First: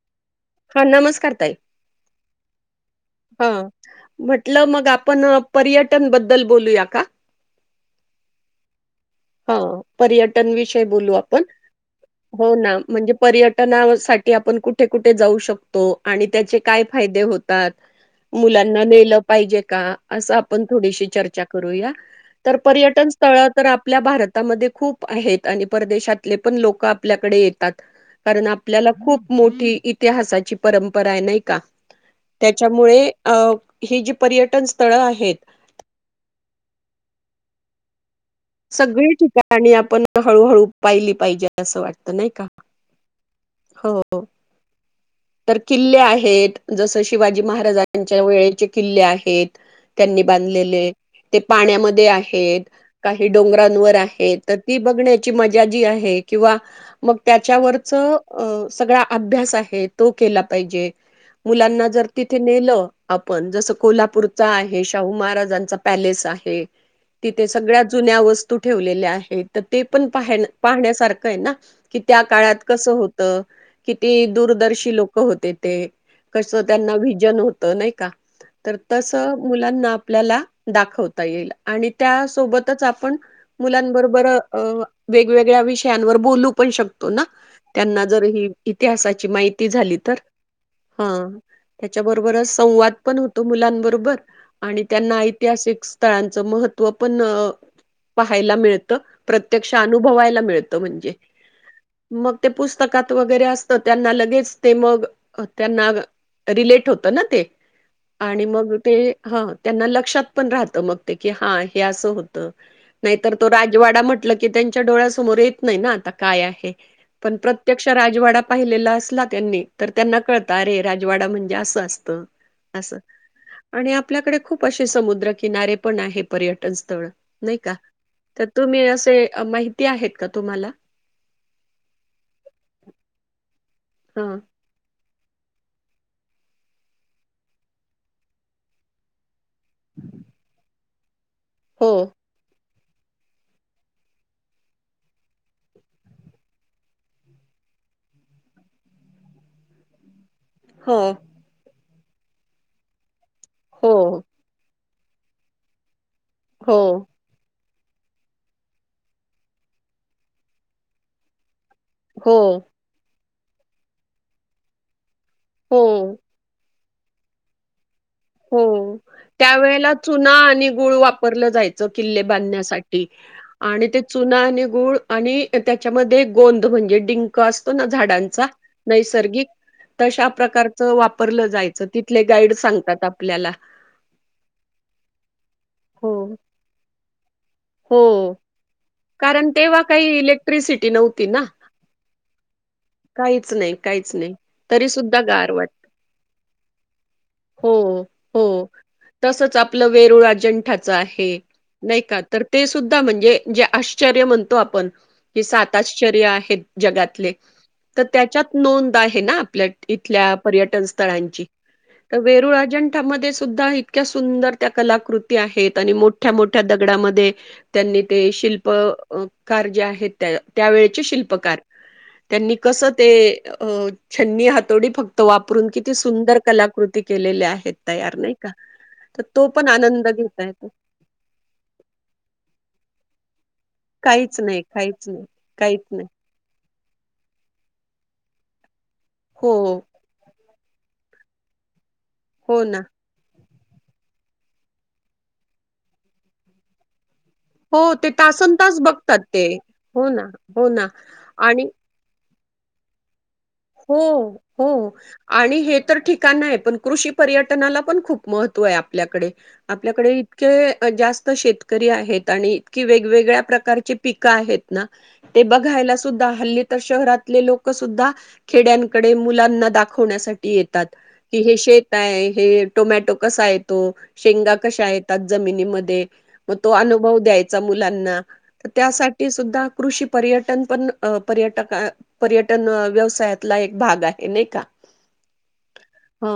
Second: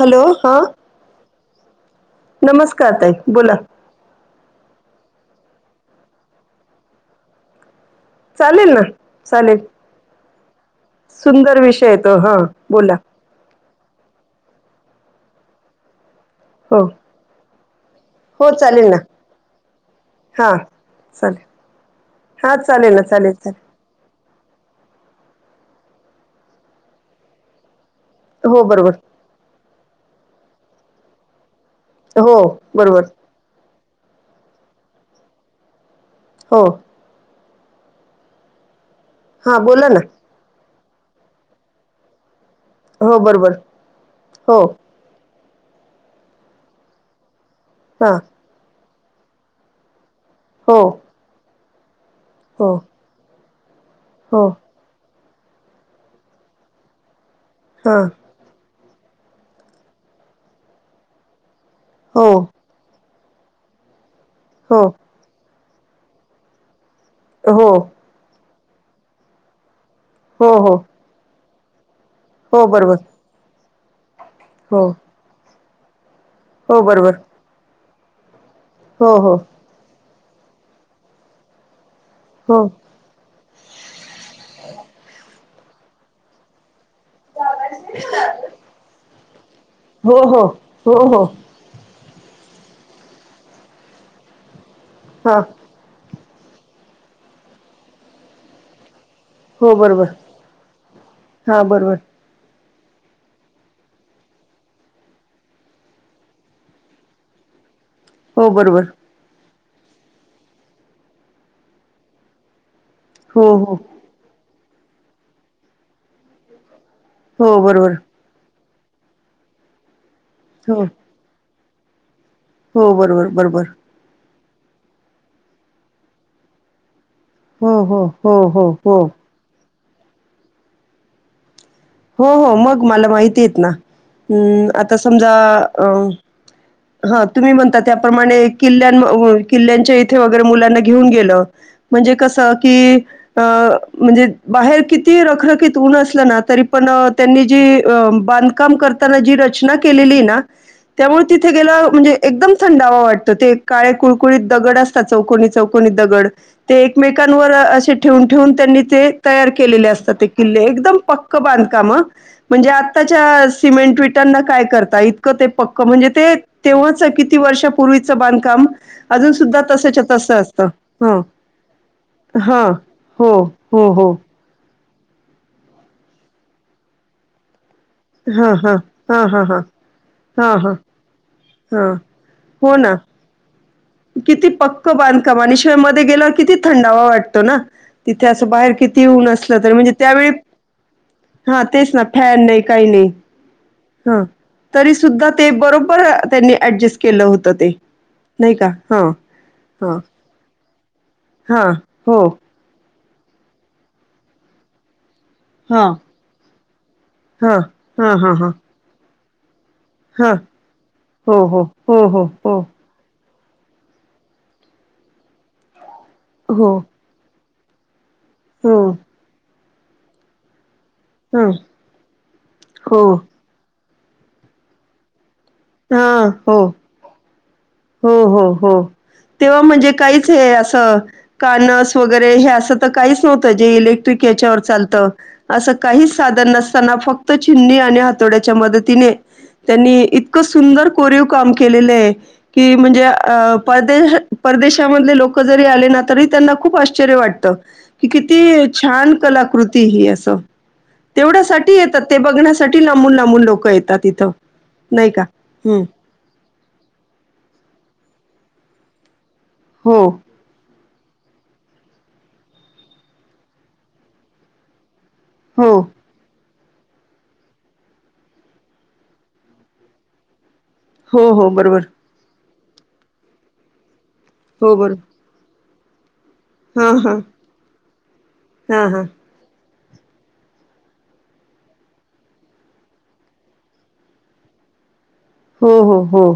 Hello हा नमस्कार ताई नमस्कार ताई हा बोला म्हटलं मग आपण पर्यटन बद्दल बोलूया का चालेल ना हा चालेल पर्यटन विषयी बोलू आपण सुंदर विषय आहे तो हां बोला कुठे कुठे जाऊ शकतो आणि त्याचे हो काय फायदे होतात हो मुलांना चालेल ना नेलं पाहिजे का असं हां आपण थोडीशी चालेल चर्चा करूया हां तर चालेल ना पर्यटन चालेल स्थळ चालेल आपल्या भारतामध्ये खूप आहेत आणि परदेशातले पण लोक आपल्याकडे येतात? कारण हो आपल्याला बरोबर खूप मोठी- इतिहासाची परंपरा आहे नाही का? हो त्याच्यामुळे बरोबर अ- ही जी पर्यटन स्थळं आहेत. हो सगळे हां ठिकाणी बोला ना आपण हळूहळू पाहिली पाहिजे असं वाटत नाही का? हो बरोबर हो. तर किल्ले आहेत जस शिवाजी महाराज. हां च्या वेळेची. किल्ले आहेत त्यांनी हो बांधलेले ते. पाण्यामध्ये आहे. हे हो काही डोंगरांवर. आहे हो तर ती बघण्या- ची मजा जी आहे किंवा मग- हां त्याच्यावरचं अ- सगळा अभ्यास आहेत. तो केला पाहिजे? मुलांना जर हो तिथे नेलं. आपण जसं कोल्हापूर. हो आहे शाहू महाराजांचा- पॅलेस आहे तिथे सगळ्या हो जुन्या वस्तु तू ठेवलेले आहे तर? ते पण पाह हो हो पाहण्यासारखं आहे ना? कि त्या काळात हो कसं बरोबर होत. ते हो दूरदर्शन लोक होतेत. ते कस हो त्यांना बरोबर विजन होत नाही का तर हो तस हो मुलांना आपल्याला दाखवता येईल आणि त्या हो सोबतच आपण मुलांबर [unintelligible] वगवेगळ्या विषयांवर बोलू पण शो त्यांना जर ह इतिहासा ची माहिती झाली हो हो हो हो त्याबरोबर संवाद पण होतो मुलांबरोबर आणि त्यांना हां ऐतिहासिक तळांचं महत्व पण पाहायला मिळत प्रत्यक्ष हो बरोबर अनुभवायला मित म्हणजे हां बरोबर मग पुस्तकात वगैरे असतं त्यांना लगेच ते मग त्यांना रिलेट होत ना ते. आणि हो मग बरोबर ते हा त्यांना लक्षात पण राहत, मग ते की हा हे असं होत. नाही तर हो तो हो राजवाडा म्हटलं त्यांच्या डोळ्या समोर येत नाही ना, आता काय आहे. पण हो प्रत्यक्ष बरोबर राजवाडा पहिलेला असला त्यांनी तर त्यांना कळत हो अरे! राजवाडा म्हणजे असं. असतं. हो असं बरोबर बरोबर आणि आपल्याकडे खूप असे समुद्र किनारे पण आहे पर्यटन स्थळ. नाही हो का? हो हो तर हो तुम्ही हो असे माहि ती आहेत का तुम्हाला? हो हो मग मला माहिती आहेत ना. हं हम्म आता समजा अ ह तुम्ही म्हणता त्याप्रमाणे [unintelligible] किल्यांच्या इथे वगैरे मुलांना घेऊन गेलं हो म्हणजे कसं की अ म्हणजे बाहेर किती रखरखीत उन असलं ना तरी पण अ त्यांनी जी अ बांधकाम करताना जी रचना केलेलीये ना हो त्यामुळं तिथे गेला म्हणजे एकदम थंडावा वाट तो ते काळे हो कुळकुळीत दगड अस तात चौकोनी चौकोनी दगड. हो, ते एकमेकांवर असे ठेवून ठेवून त्यांनी ते तयार केलेले असतात ते किल्ले एकदम प क्क बांध कामं हो, म्हणजे आत्ता च्या सिमेंट विटांना काय करता? इत इतक ते पक्क हो, म्हणजे ते तेव्हाचं किती वर्षापूर्वी हो, त्यावेेळेला चुना तसं असतं आणि गुळ हं वापरलं जायचं, किल्ले हां बांधण्यासाठी हो आणि हो ते हो चुना आणि गुळ आणि ए त्याच्यामध्ये गोंद म्हणजे डिंक अस तोना झाडांचा हां हां हां हां नैसर्गिक हां तशा हां हां प्रकारच वापरलं जायचं हां तिथले गाईड हो ना सांगतात आप कला किती पक्क बांधकाम आणि शिवाय मध्ये हो, गेल्यावर किती थंडावा वाट त ना तिथे हो. असं बाहेर कितीही ऊन कारण असलं तर तेव्हा म्हणजे काही त्यावेळी इलेक्ट्रिसिटी नव्हती ना, हा तेच ना फॅन नाही काही नाही काहीच नाही, काहीच ह नाही. तरी सुद्धा ते गार वाट बरोबर अ त्यांनी ॲडजस्ट केलं होत ते हो, हो. नाही का? हां तसंच आपलं हां वेरुळ अजंठात चा आहे हा नाही हो का? ते सुद्धा म्हणजे जे आश्चर्य म्हणतो आपण हे सात हा आश्चर्य आहेत जगातले हा त हा हा हा त्याच्यात नोंद आहे. हे ना आपल्या हा इथल्या पर्यटन हो स्थळांची हो हो त हो वेरुळ हो अजंठामध्ये स सुद्धा इतक्या सुंदर त्या कलाकृती आहेत आणि मोठ ठ्या मोठ्या हो दगडामध ते त्यांनी ते शिल्प हो अ कार जे आहेत त्या त्यावेळेत चे ह शिल्पकार त्यांनी कसं हो ते अ अ छन्नी, हातोडी फक त वापरून किती हा सुंदर हो कलाकृती केलेल्या आहेत. तयार हो नाही का? हो हो तर तो तेव्हा पण म्हणजे आनंद काहीच घेता हे येतो असं कान स वगैरे हे असं काहीच्हत काहीच इलेक्ट्रिकच्यावर नाही चालत काहीच नाही अस काहीच काही नाही साधन नस ना फक्त चिननी आणि हातोड्याच्या म तने हो त्यांनी इतकं सुंदर कोरीव काम केलेले आहे हो कि ना म्हणजे अ परदेश परदेशामधले लोक जरी आले ना तरी त्यांना खूप आश्चर्य वाटत हो क ते किती तासन तास छान बघतात ते कलाकृती हो ह ना अस हो ना आणि तेवढ्यासाठी येतात ते बघण्या किती लांबून लांबून लोक येतात इथं. हो हो नाही का? आणि हे हं. तर ठिकाण आहे पण कृषी पर्यटनाला पण खूप महत्व आहे आपल्याकडे हो, आपल्याकडे इतके जास्त शेतकरी आहेत आणि इतकी वेगवेगळ्या प्रकारची पिकं आहेत ना. ते हो, बघायला सुद्धा हल्ली. तर शहरातले लोक सुद्धा खेड्यांकडे मुलांना दाखवण्यासाठी येतात हो, की हो. हे बरोबर. शेत आहे हे. टोमॅटो कसा येतो. शेंगा हो कशा बरो येतात जमिनीमध्ये ते मग तो हां हां अनुभव द्यायचा मुलांना तर हां हां त्यासाठी सुद्धा कृषी पर्यटन पण पर्यटक पर्यटन व्यवसायात आपला एक भाग आहे नाही का हो हो हो हा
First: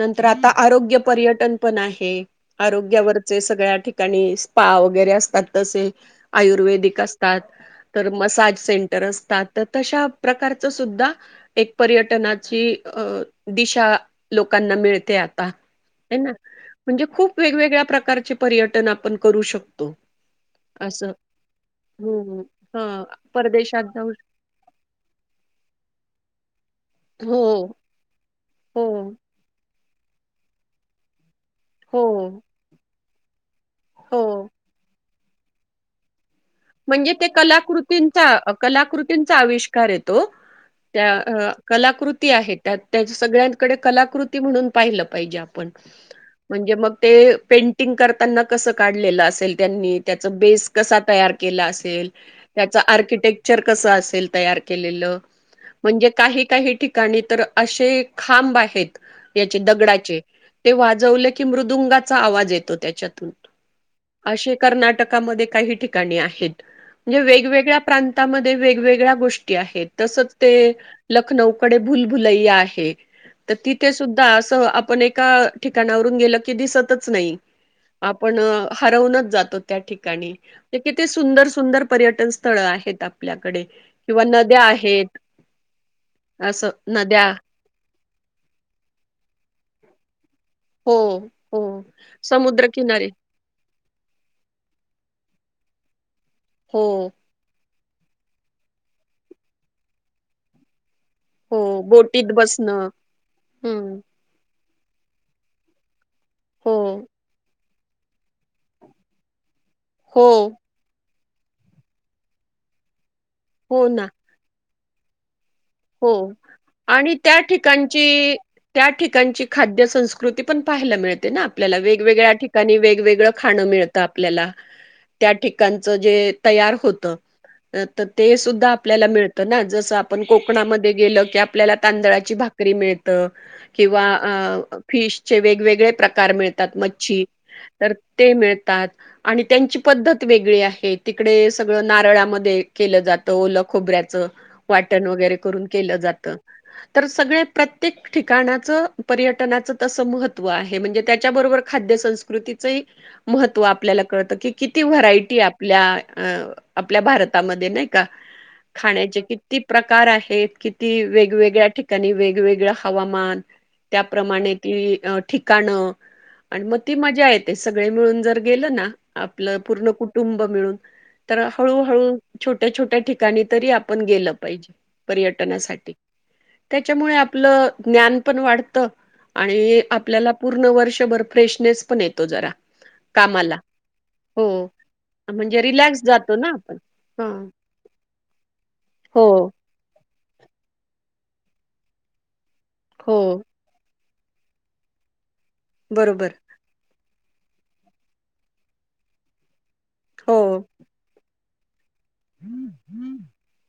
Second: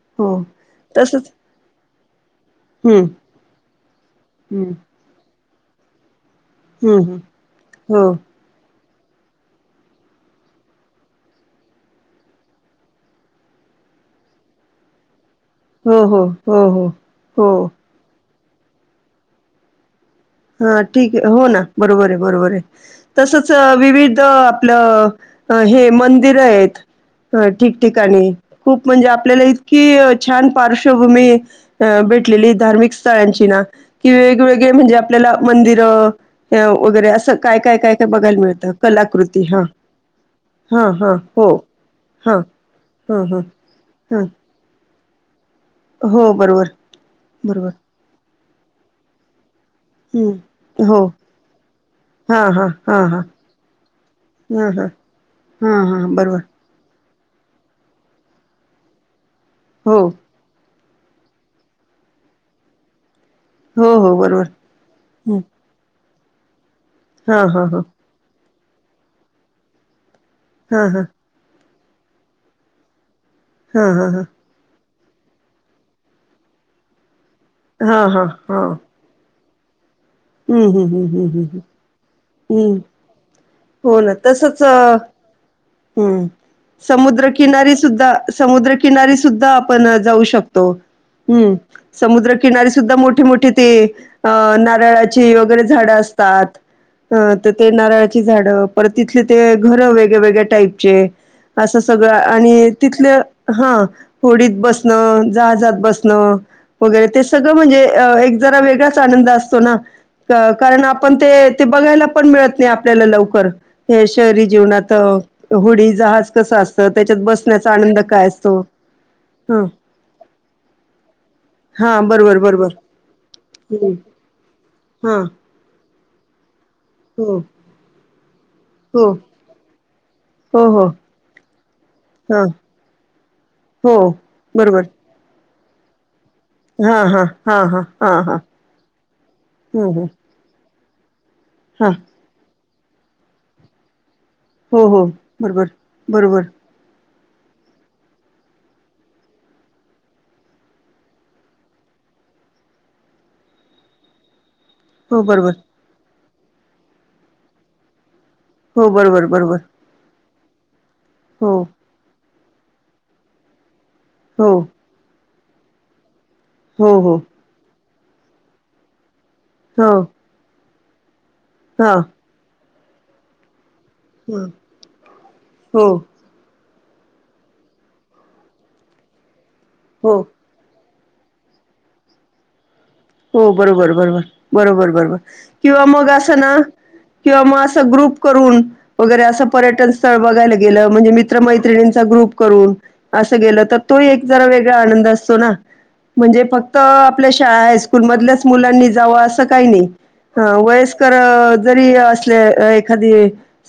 नंतर हो आता आरोग्य तसच पर्यटन पण आहे. एक हम्म आरोग्यावरचे सगळ्या ठिकाणी स्पा हम्म वगैरे असतात. तसे आयुर्वेदिक हम्म असतात हो तर मसाज सेंट. तर असतात तर तशा प्रकारच सुद्धा एक पर्यटनाची अ दिशा लोकांना मिळते. हो हो हो हो म्हणजे खूप हो वेगगळ्या प्रकार पर्यटन आपण करू शकतो. हा असं ठीक आहे हो ना बरोबर आहे, हम्म बरोबर आहे हा तसच परदेशात जाऊ विविध आपलं हे म तिरेत. हो ह ठिकठिकाणी. खूप हो म्हणजे आपल्याला. कि छान पार्श्वभूमी. अ हो भेटलेली धार्मिक. ळ्यांची ना. कि हो क म्हणजे [unintelligible] आपल्याला मंदिर. म्हणजे ते कलाकृतींचा मिळतं कलाकृतींचा कलाकृती हा आविष्कार येतो, हां, हां. हो. त्या कलाकृती हां, आहे, त्या त्या हां, हां, सगळ्यांकडे हां. कलाकृती म्हणून पाहिलं. पऐजा. हो, म्हण बरोबर, म बरोबर. पें [unintelligible] कसं काढलेलं असेल. त्यांनी त्याचा हं. बेस कसा हो. तयार. म्हण हां, हां, हां, हां. का हां, हां. हां, हां. बरोबर. का ठ [unintelligible] णी तर असे खांब आहेत [unintelligible] याचे हो. दगडाचे. ते वाजवले की मृदुंगाचा आवाज येतो त्याच्यातून. हो, हो. बरोबर. असे हं. कर्नाटकामध्ये काही ठिका करणे आहे. वेग हां, हां, वेगळ्या हां. प्रांता म. [unintelligible] वेगवेगळ्या गोष्टी आहेत तसच. ते हां, हां. लखनऊ. बडे भुलभुल आहे. तर हां, तिथे हां, हां. सुद्धा असं आपण एक. ए ठिकाणावरून गेलं की दिसतच नाही. हां, हां, आपण हां. हरवूनच जातो. त्या ठठी. काणी हं, ते हं, किती. ते हं, हं, सुंदर हं, हं. सुंदर पर्यटन. स्थळ हं. आहेत आपल्याकडे हो ना. किंवा तसंच नद्या अ आहेत असं नद्या. ा समुद्रकिनारी सुद्धा आपण जाऊ शकतो. हो, ्म हो. समुद्रकिनारी सुद्धा समुद्रकिनारे मोठी मोठी ते अ नारळाची वगरे. झाडं अस हो तर ते नारळाची झाडं परत तिथले ते घरं वेगळ्या वेगळ्या टाईपचे हो. असं सगळं बोटीत आणि बसणं. तिथलं हां हं. होडीत बस जहाजात बस हो, वगैरे ते सगळं म्हणजे एक जरा वेगळाच आनंद असत हो ना हो. कारण पण ते ते बघायला पण मिळत नाही आपल्याला लव बर हो ह्या ना. शहरी जीवनात तर हो आणि त्या बसण्याचा आनंद काय ठिकाणची असतो त्या ठिकाणची ह खाद्य संस्कृती पण पाहायला मिळते ना आपल्याला हा वेगवेगळ्या बरोबर बरोबर ठिकाणी वेगवेगळं खाणं हम्म मिळतं आपल्याला हा त्या ठिका जं जे तयार होतं. हो ते सुद् आपल्याला हो मिळत ना जस हो हो कोणामध्ये गेलं की अ आपल्याला तांदळाची हा भाकरी मिळते. त. हो किंवा बरोबर फिश जे वे वेगळे प्रका प्रकार मिळतात हा मच्छी, हा हा हा तर हा ते हा मिळतात आणि त्यांची हो हो पद्धत वेगळी आहे. तिकडे सगळं हा नारळांमध्ये केलं जातं ओलं खोबऱ्याचं. हो हो वाटणं वगैरे करून बरोबर केलं जातं. बरोबर तर सगळे प्रत्येक ठिकाणाचं पर्यटनाचं तसं महत्त्व आहे म्हणजे, त्याच्याबरोबर खाद्य संस्कृतीचंही महत्त्व आपल्याला कळतं की किती हो व्हरायटी बरोबर आपल्या अ आपल्या भारतामध्ये नाही का? हो खाण्याचे बरोबर बरोबर किती प्रकार आहे. [unintelligible] ती हो वेगवेगळ्या ठिकाणी वेगवेग वेगळ हवामान. हो त्याप्रमाणे ती अट ठिकाणं. आणि मग हो ती हो मजा येते सग ळे मिळून जर गेलं ना. आपलं पूर्ण हो कुटुंब मिळून. तर हा हळूहळू छोट त्या छोट्या ठिकाणी तरी आप पण गेलं हो पाहिजे. हो पर्यटनासाठी. त्याच्यामुळे आपलं ज्ञान पण वाढत. आणि हो आपल्याला पूर्ण वर्ष दिवसभर फ्रेशनेस पन येतो जरा. हो कामाला. बरोबर बरोबर हो. बरोबर बरोबर म्हणजे किंवा रिलॅक्स मग असं जातो ना आपण. किंवा हां. मग असं ग्रुप करून वगैरे हो, असं पर्यटन स्थळ बघायला गेलं म्हणजे मित्र मैत्रणींचा ग्रुप करून हो. अस गेलं तर तो हि एक जरा वेगळा आनंद असतो ना. बरोबर. म्हणजे फक्त अं आपल्या शाळा स्कूलमधल्याच मुलांनी जावं असं काही नाही. हो, हा वयस्कर स्री असल एखादी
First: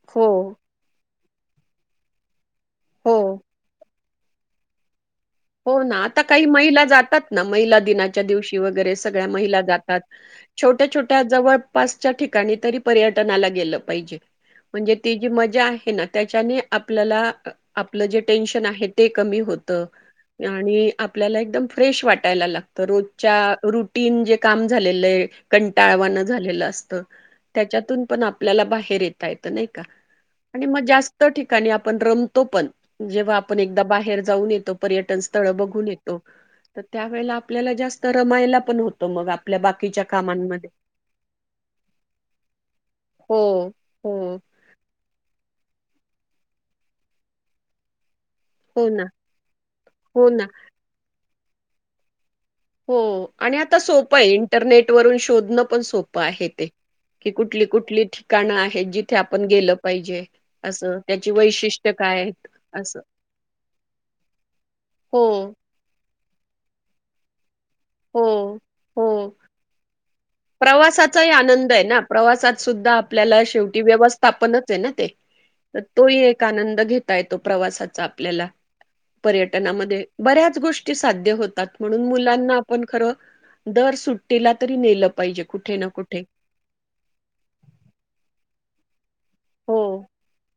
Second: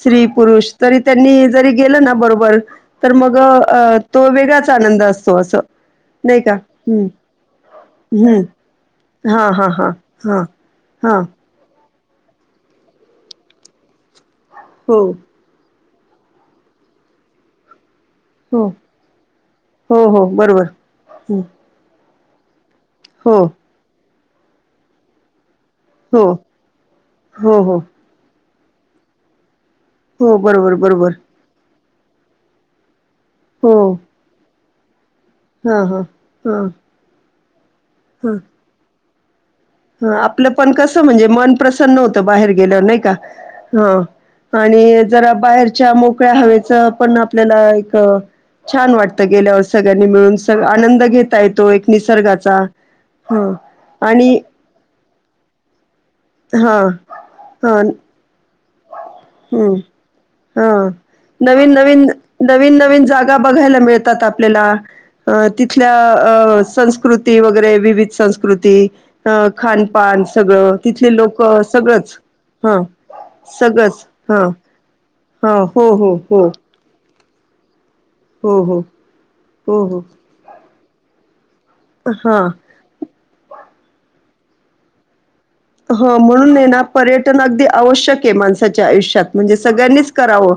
स्त्री हो, पुरुष तरी त्यांनी जरी गेलं ना बरोबर तर हो. मग अ अ तो वेगळाच आनंद असतो. असं हो ना आता नाही काही का महिला हम्म जातात ना महिला दिनाच्या हम्म दिवशी वगैरे सगळ्या हा महिला हा हा जातात हा छोट्या हा छोट्या जवळ पासच्या ठिकाणी तरी पर्यटनाला गेलं पाहिजे. म्हणजे हो ति जी मजा आहे. ना त्याच्यानी आपल्याला आपल्या- आपलं जे हो टेन्शन आहे ते कमी होत. हो हो बरोबर आणि आपल्याला हं. एकदम फ्रेश वाटते. यायला लाग तर रोजच्या हो रुटीन जे- काम झालेलं आहे. कंटाळवान हो झालेलं असत हो हो त्याच्यातून पण आपण आपल्याला बाहेर येता येत नही. हो बरोबर मग बरोबर जास्त ठिकाणी आप पण रमतो पण. जेव्हा आपण हो एकदा बाहेर जाऊन येतो. पर्यटन स्थ स्थळ हां बघून हां येतो हां तर त्यावेळेला आपल्याला जास्त रमायला पण होत तर मग आप ह आपलं पण कस म्हणजे मन प्रसन्न होत बाहेर गेलं नाही का? हो, हो, ह आणि जरा बाहेर- च्या मोकळ्या हवेच पण आपल्याला एक- हो छान ना, वाटतं गेल्यावर सगळ्यांनी हो मिळून ना, स आनंद घेत तो एक निसर्गा हो आणि आता सोपं आहे इंटरनेट वरून शोधण पण सोप आहे ते हा की कुठली हा कुठली ठिकाण आहे? हम्म हा असं त्याची नवीन वैशिष्ट्य -नवीन- काय आहेत, नवीन- असं. नवीन जागा बघायला मिळतात आपल्याला हो, तिथल्या संस्कृती वगैरे विविध हो, संस्कृती हो. खानपान सगळं तिथले प्रवासाचाही लोक आनंद आहे ना, सगळंच. प्रवासात ह. सुद्धा आपल्याला शेवटी व्यवस्थापनच आहे ना ते हां. हो, तो हो, हो, एक आनंद घेत ताय तो प्रवासात आपल्याला हो, हो, हो, हो. पर्यटनामध्ये बऱ्याच गोष्टी ची साध्य हो तात म्हणून हां. मुलांना खर दर सुट्टीला तरी नेल हो म्हणून ये ना पर्यटन अगदी आवश्यक आहे, माणस साच्या आयुष्यात. म्हणजे हो सगळ्यांनीच कराव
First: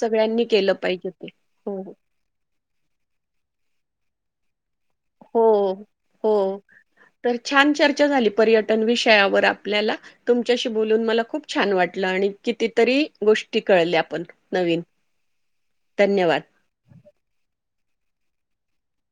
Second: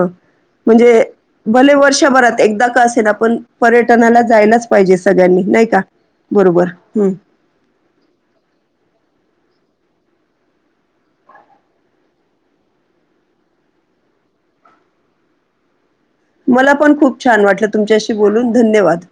सगळ्यांनी केलं पाहिजे ते भले हो वर्षभरात एकेदा का असेना! पण पर्य टनाला जायलाच पाहिजे हो सगळ्यांनी नाही का? हो बरोबर हं तर छान चर्चा झाली पर्यटन विषयावर आपल्याला तुमच्याशी बोलून मला खूप छान वाटल, आणि कितीतरी गोष्टी कळल्या पण नवीन धन्यवाद मला पण खूप छान वाटलं तुमच्याशी बोलून धन्यवाद.